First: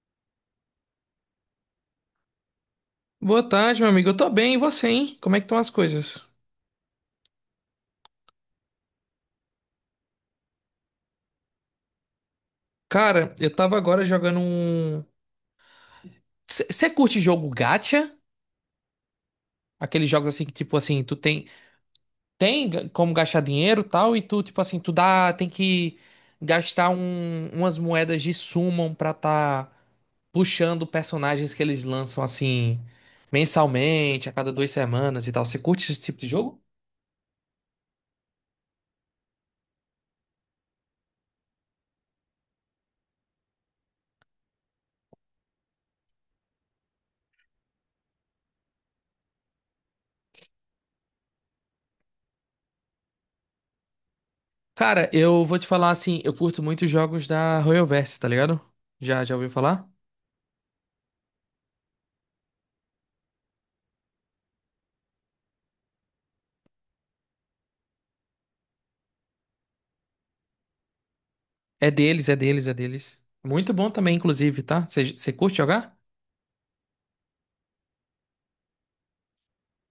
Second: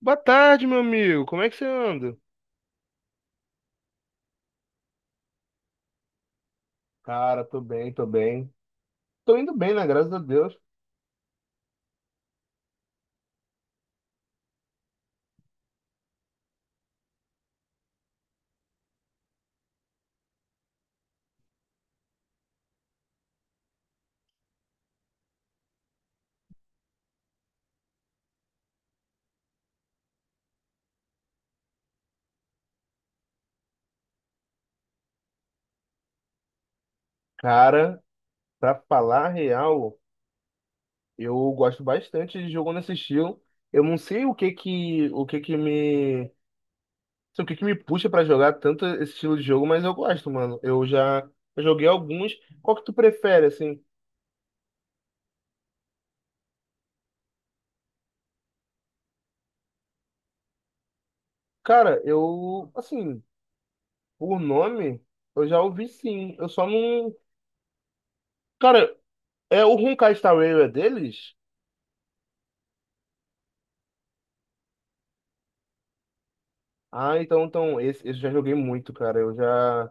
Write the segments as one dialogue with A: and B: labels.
A: Boa tarde, meu amigo. Como é que você anda?
B: Boa tarde, meu amigo. Eu tô bem, e você, hein? Como é que estão as coisas?
A: Cara, tô bem, tô bem. Tô indo bem, né? Graças a Deus.
B: Cara, eu tava agora jogando um. Você curte jogo gacha? Aqueles jogos assim que, tipo assim, tu tem como gastar dinheiro e tal, e tu, tipo assim, tu dá, tem que gastar umas moedas de summon pra tá puxando personagens que eles lançam assim mensalmente, a cada 2 semanas e tal. Você curte esse tipo de jogo?
A: Cara, pra falar a real, eu gosto bastante de jogo nesse estilo. Eu não sei o que que me, não sei o que que me puxa pra jogar tanto esse estilo de jogo, mas eu gosto, mano. Eu joguei alguns. Qual que tu prefere, assim?
B: Cara, eu vou te falar assim, eu curto muito jogos da Royalverse, tá ligado? Já ouviu falar?
A: Cara, eu, assim, por nome, eu já ouvi sim. Eu só não, cara, é o Honkai Star Rail é deles?
B: É deles, é deles, é deles. Muito bom também, inclusive, tá? Você curte jogar?
A: Ah, então, esse eu já joguei muito, cara. Eu já,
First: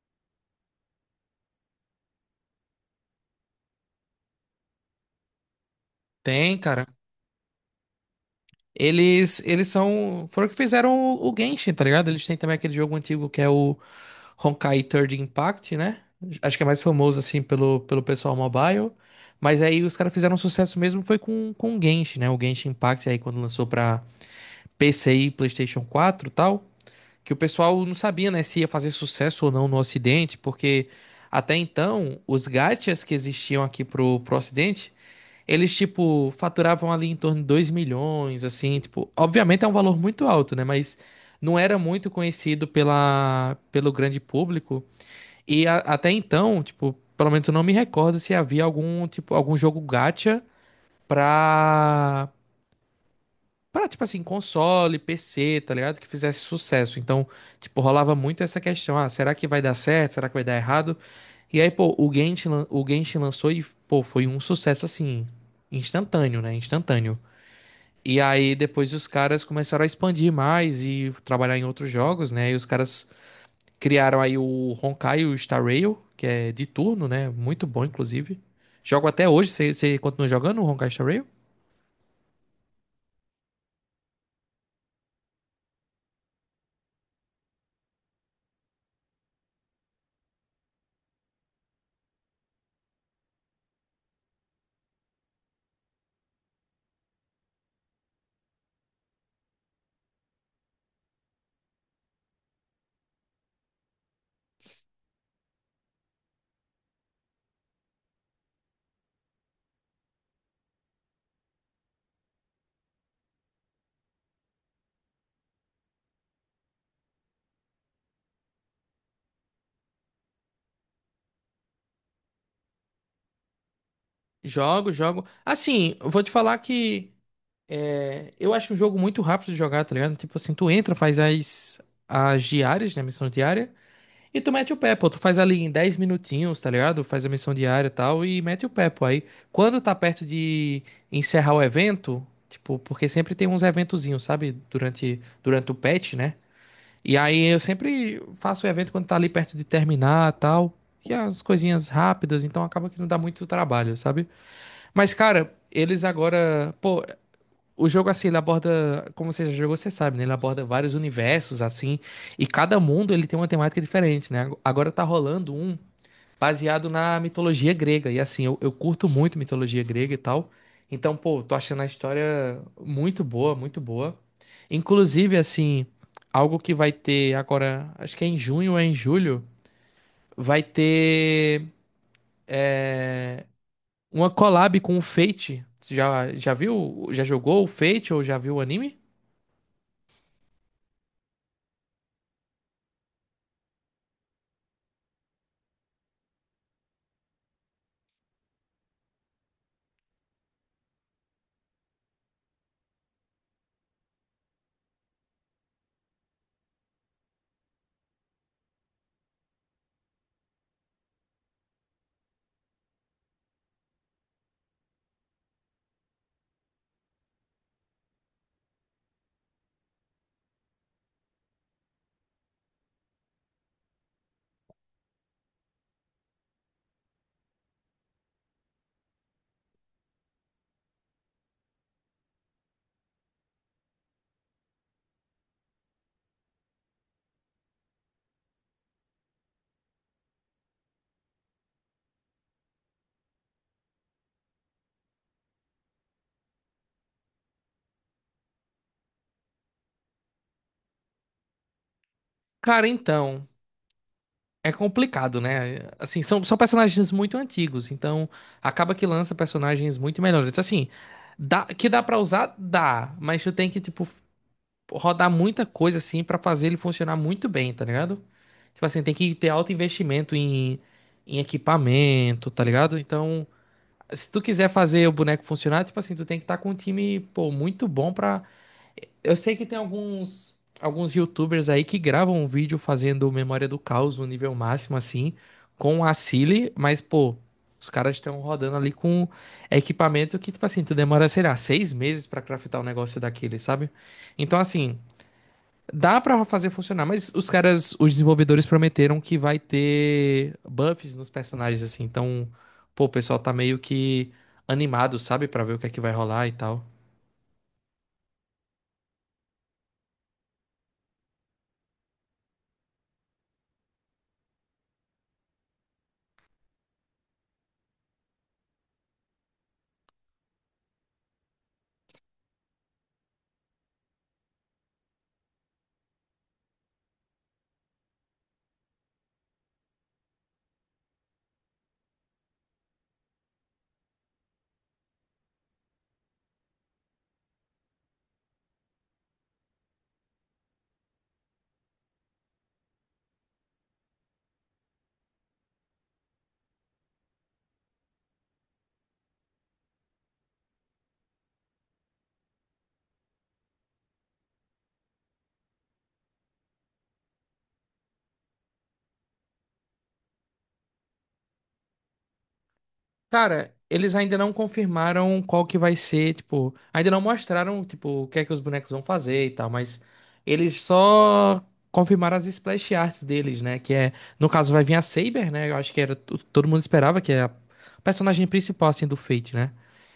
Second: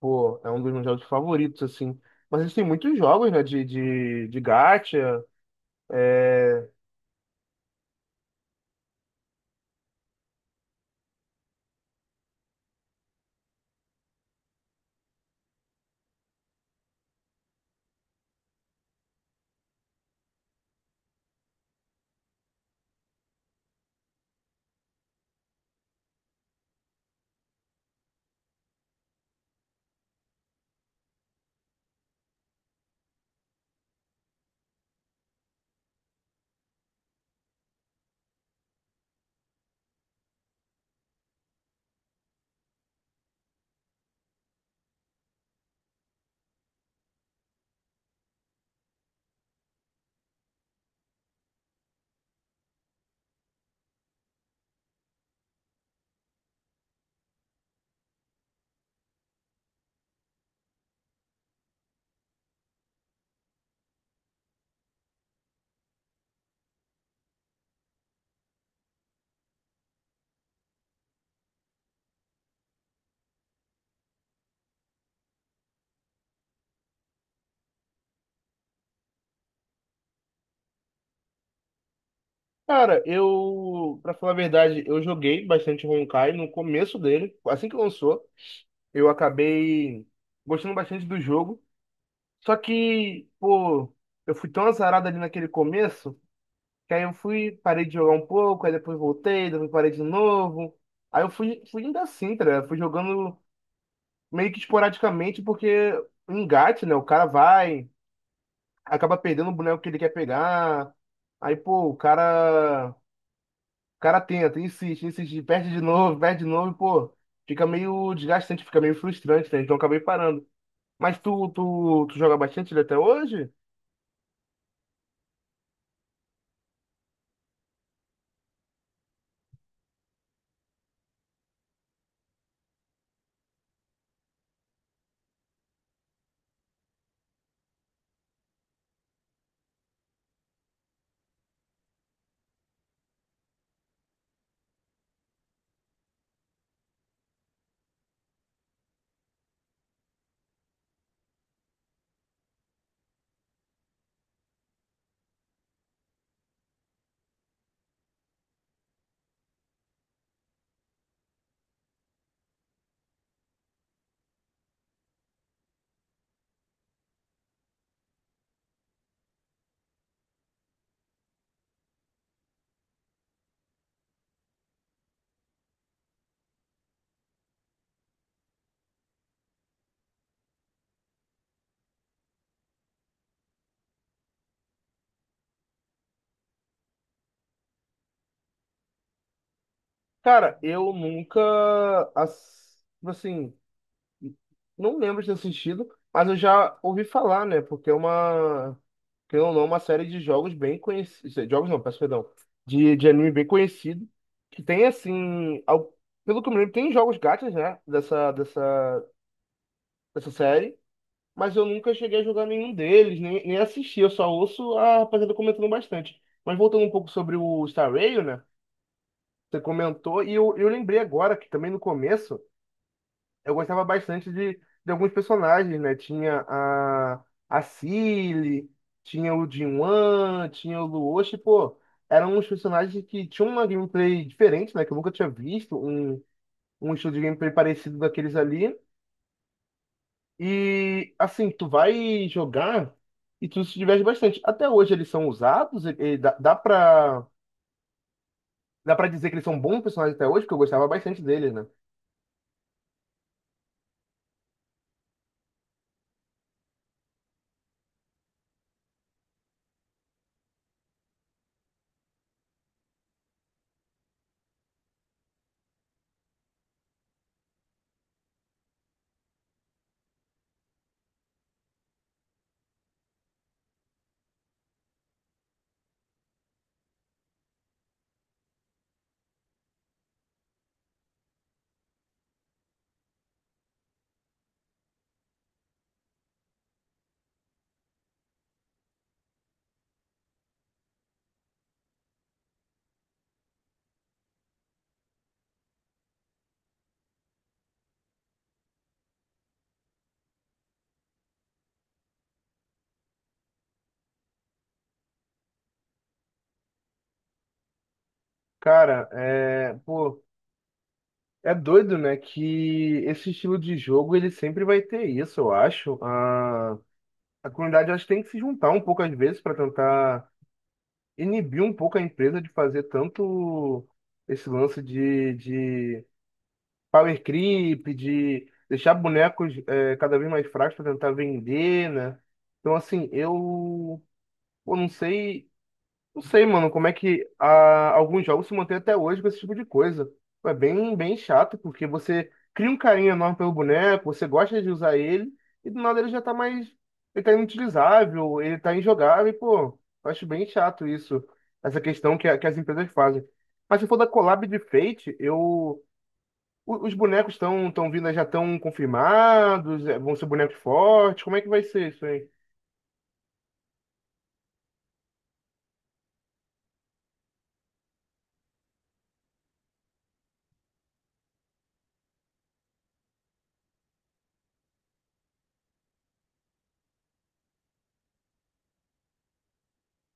A: pô, é um dos meus jogos favoritos, assim. Mas existem muitos jogos, né, de gacha.
B: Tem,
A: É...
B: cara. Eles são. Foram que fizeram o Genshin, tá ligado? Eles têm também aquele jogo antigo que é o Honkai Third Impact, né? Acho que é mais famoso, assim, pelo, pelo pessoal mobile. Mas aí os caras fizeram um sucesso mesmo foi com o Genshin, né? O Genshin Impact aí quando lançou pra PC e PlayStation 4, e tal. Que o pessoal não sabia, né, se ia fazer sucesso ou não no Ocidente, porque até então os gachas que existiam aqui pro, pro Ocidente, eles tipo faturavam ali em torno de 2 milhões, assim, tipo, obviamente é um valor muito alto, né, mas não era muito conhecido pela, pelo grande público e até então, tipo, pelo menos eu não me recordo se havia algum tipo algum jogo gacha para pra, tipo assim, console, PC, tá ligado? Que fizesse sucesso. Então, tipo, rolava muito essa questão. Ah, será que vai dar certo? Será que vai dar errado? E aí, pô, o Genshin, o Genshin lançou e, pô, foi um sucesso, assim, instantâneo, né? Instantâneo. E aí, depois os caras começaram a expandir mais e trabalhar em outros jogos, né? E os caras criaram aí o Honkai, o Star Rail, que é de turno, né? Muito bom, inclusive. Jogo até hoje. Você continua jogando o Honkai Star Rail?
A: Cara, eu, pra falar a verdade, eu joguei bastante Honkai no começo dele. Assim que lançou, eu acabei gostando bastante do jogo. Só que, pô, eu fui tão azarado ali naquele começo, que aí eu parei de jogar um pouco, aí depois voltei, depois parei de novo. Aí eu fui indo assim, tá ligado? Fui jogando, meio que esporadicamente, porque engate, né? O cara vai, acaba perdendo o boneco que ele quer pegar. Aí, pô, o cara tenta, insiste, insiste, perde de novo, e, pô, fica meio desgastante, fica meio frustrante, né? Então eu acabei parando. Mas tu joga bastante ele até hoje?
B: Jogo, jogo. Assim, eu vou te falar que... É, eu acho um jogo muito rápido de jogar, tá ligado? Tipo assim, tu entra, faz as diárias, né? Missão diária. E tu mete o pé, pô. Tu faz ali em 10 minutinhos, tá ligado? Faz a missão diária e tal. E mete o pé, pô. Aí, quando tá perto de encerrar o evento, tipo, porque sempre tem uns eventozinhos, sabe? Durante o patch, né? E aí eu sempre faço o evento quando tá ali perto de terminar e tal. Que é as coisinhas rápidas, então acaba que não dá muito trabalho, sabe? Mas, cara, eles agora. Pô, o jogo, assim, ele aborda, como você já jogou, você sabe, né? Ele aborda vários universos, assim, e cada mundo ele tem uma temática diferente, né? Agora tá rolando um baseado na mitologia grega, e assim, eu curto muito mitologia grega e tal. Então, pô, tô achando a história muito boa, muito boa. Inclusive, assim, algo que vai ter agora, acho que é em junho ou é em julho, vai ter é, uma collab com o Fate. Já viu? Já jogou o Fate ou já viu o anime?
A: Cara, eu nunca, assim, não lembro de ter assistido, mas eu já ouvi falar, né? Porque é uma, querendo ou não, uma série de jogos bem conhecidos. Jogos não, peço perdão. De anime bem conhecido. Que tem, assim. Pelo que eu me lembro, tem jogos gachas, né? Dessa série. Mas eu nunca cheguei a jogar nenhum deles, nem assisti. Eu só ouço a rapaziada comentando bastante. Mas voltando um pouco sobre o Star Rail, né? Você comentou. E eu lembrei agora que também no começo, eu gostava bastante de alguns personagens, né? Tinha a Cilly, tinha o Jinwan, tinha o Luoshi, pô, eram uns personagens que tinham uma gameplay diferente, né? Que eu nunca tinha visto, um estilo de gameplay parecido daqueles ali. E, assim, tu vai jogar e tu se diverte bastante. Até hoje eles são usados, e dá pra dizer que eles são bons personagens até hoje, porque eu gostava bastante deles, né?
B: Cara, então, é complicado, né? Assim, são, são personagens muito antigos, então acaba que lança personagens muito melhores. Assim, dá, que dá pra usar, dá, mas tu tem que, tipo, rodar muita coisa, assim, pra fazer ele funcionar muito bem, tá ligado? Tipo assim, tem que ter alto investimento em equipamento, tá ligado? Então, se tu quiser fazer o boneco funcionar, tipo assim, tu tem que estar com um time, pô, muito bom pra eu sei que tem alguns YouTubers aí que gravam um vídeo fazendo Memória do Caos no nível máximo, assim, com a Silly, mas, pô, os caras estão rodando ali com equipamento que, tipo assim, tu demora, sei lá, 6 meses pra craftar um negócio daquele, sabe? Então, assim, dá pra fazer funcionar, mas os caras, os desenvolvedores prometeram que vai ter buffs nos personagens, assim, então, pô, o pessoal tá meio que animado, sabe, pra ver o que é que vai rolar e tal.
A: Cara, é, pô. É doido, né? Que esse estilo de jogo ele sempre vai ter isso, eu acho. A comunidade eu acho que tem que se juntar um pouco às vezes para tentar inibir um pouco a empresa de fazer tanto esse lance de power creep, de deixar bonecos cada vez mais fracos para tentar vender, né? Então, assim, eu não sei, mano, como é que alguns jogos se mantêm até hoje com esse tipo de coisa. Pô, é bem, bem chato, porque você cria um carinho enorme pelo boneco, você gosta de usar ele, e do nada ele já tá mais. Ele tá inutilizável, ele tá injogável, e, pô, eu acho bem chato isso, essa questão que, que as empresas fazem. Mas se for da collab de Fate, os bonecos estão tão vindo, já estão confirmados? É, vão ser bonecos fortes? Como é que vai ser isso aí?
B: Cara, eles ainda não confirmaram qual que vai ser, tipo, ainda não mostraram, tipo, o que é que os bonecos vão fazer e tal, mas eles só confirmaram as splash arts deles, né? Que é, no caso, vai vir a Saber, né? Eu acho que era, todo mundo esperava que é a personagem principal, assim, do Fate, né?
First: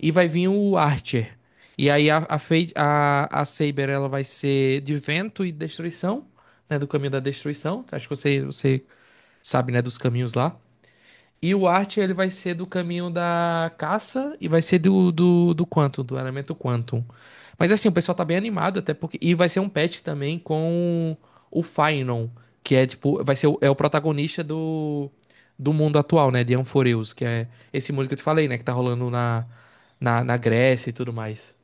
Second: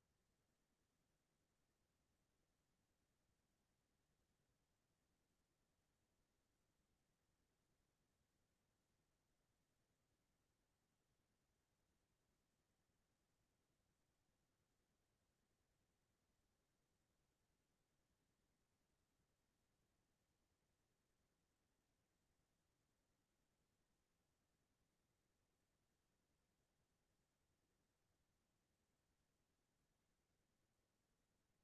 B: E vai vir o Archer. E aí a Fate, a Saber, ela vai ser de vento e destruição, né? Do caminho da destruição. Acho que você, você sabe, né? Dos caminhos lá. E o Art, ele vai ser do caminho da caça e vai ser do, do Quantum, do elemento Quantum. Mas assim, o pessoal tá bem animado, até porque. E vai ser um patch também com o Fainon, que é tipo. Vai ser o, é o protagonista do, do mundo atual, né? De Amphoreus, que é esse mundo que eu te falei, né? Que tá rolando na, na Grécia e tudo mais.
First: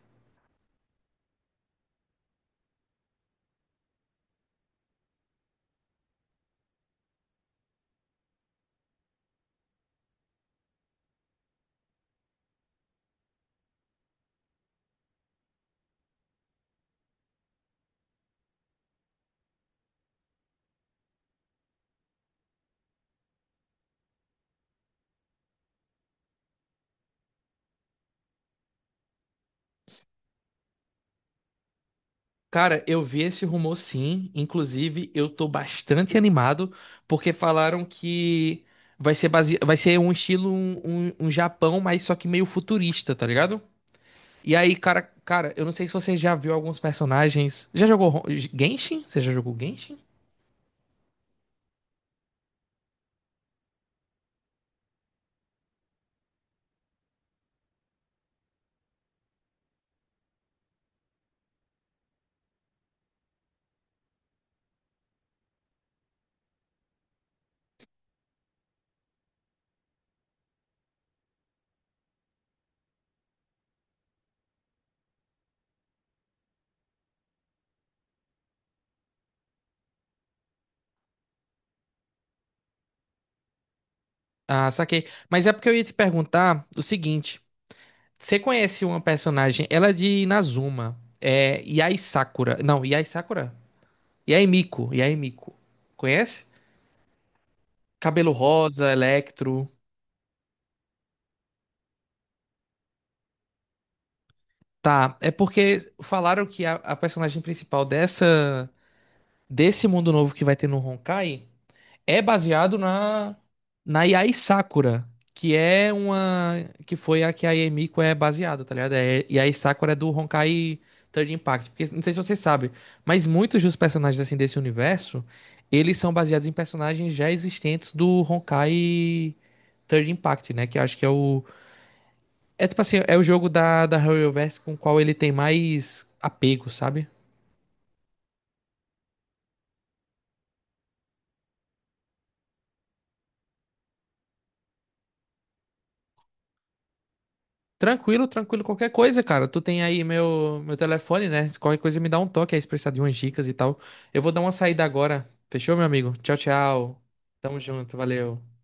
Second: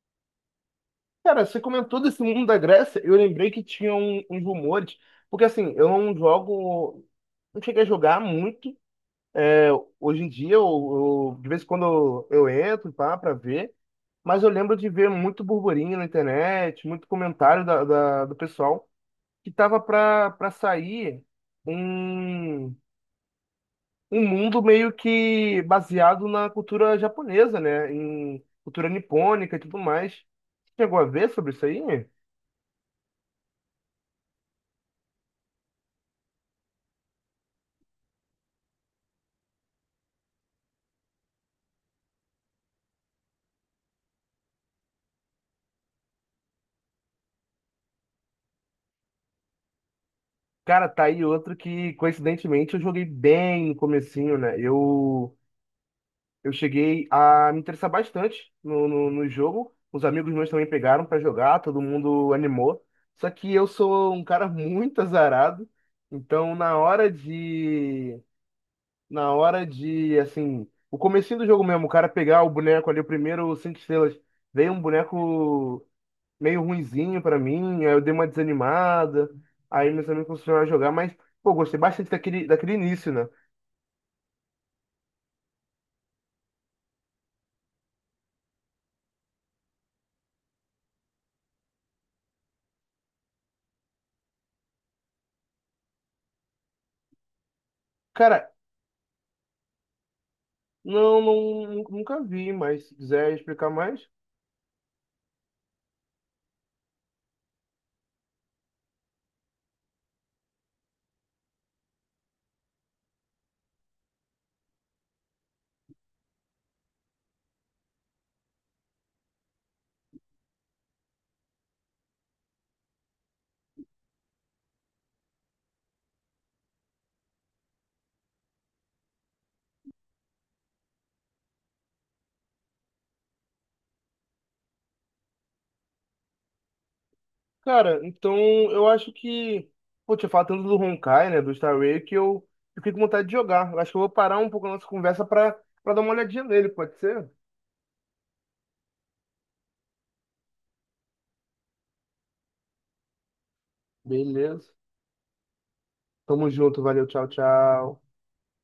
A: Cara, você comentou desse mundo da Grécia, eu lembrei que tinha uns rumores, porque assim, eu não jogo, não cheguei a jogar muito. Hoje em dia, de vez em quando eu entro pra ver, mas eu lembro de ver muito burburinho na internet, muito comentário do pessoal, que tava pra sair um, um mundo meio que baseado na cultura japonesa, né? Em cultura nipônica e tudo mais. Você chegou a ver sobre isso aí?
B: Cara, eu vi esse rumor sim. Inclusive, eu tô bastante animado porque falaram que vai ser base... vai ser um estilo um, um Japão, mas só que meio futurista, tá ligado? E aí, cara, cara, eu não sei se você já viu alguns personagens. Já jogou Genshin? Você já jogou Genshin?
A: Cara, tá aí outro que, coincidentemente, eu joguei bem no comecinho, né? Eu cheguei a me interessar bastante no jogo. Os amigos meus também pegaram pra jogar, todo mundo animou. Só que eu sou um cara muito azarado. Então, na hora de, assim, o comecinho do jogo mesmo, o cara pegar o boneco ali, o primeiro cinco estrelas. Veio um boneco meio ruinzinho pra mim, aí eu dei uma desanimada, aí meus amigos começaram a jogar, mas, pô, gostei bastante daquele início, né?
B: Ah, saquei. Mas é porque eu ia te perguntar o seguinte: você conhece uma personagem? Ela é de Inazuma. É Yai Sakura. Não, Yai Sakura? Yai Miko. Yai Miko. Conhece? Cabelo
A: Cara,
B: rosa, Electro.
A: não, não, nunca vi, mas se quiser explicar mais.
B: Tá, é porque falaram que a personagem principal dessa desse mundo novo que vai ter no Honkai é baseado na na Yai Sakura, que é uma que foi a que a Yemiko é baseada, tá ligado? É, Yai Sakura é do Honkai Third Impact, porque não sei se você sabe, mas muitos dos personagens assim desse universo, eles são baseados em personagens já existentes do Honkai Third Impact, né? Que eu acho que é o é tipo assim, é o jogo da, da Harryverse com o qual ele tem mais apego, sabe?
A: Cara, então eu acho que, pô, tinha falado tanto do Honkai, né, do Star Rail, que eu fiquei com vontade de jogar. Eu acho que eu vou parar um pouco a nossa conversa pra dar uma olhadinha nele, pode ser?
B: Tranquilo, tranquilo, qualquer coisa, cara. Tu tem aí meu telefone, né? Se qualquer coisa me dá um toque aí, se precisar de umas dicas e tal. Eu vou dar uma
A: Beleza.
B: saída agora. Fechou, meu amigo? Tchau,
A: Tamo junto,
B: tchau.
A: valeu, tchau,
B: Tamo junto,
A: tchau.
B: valeu.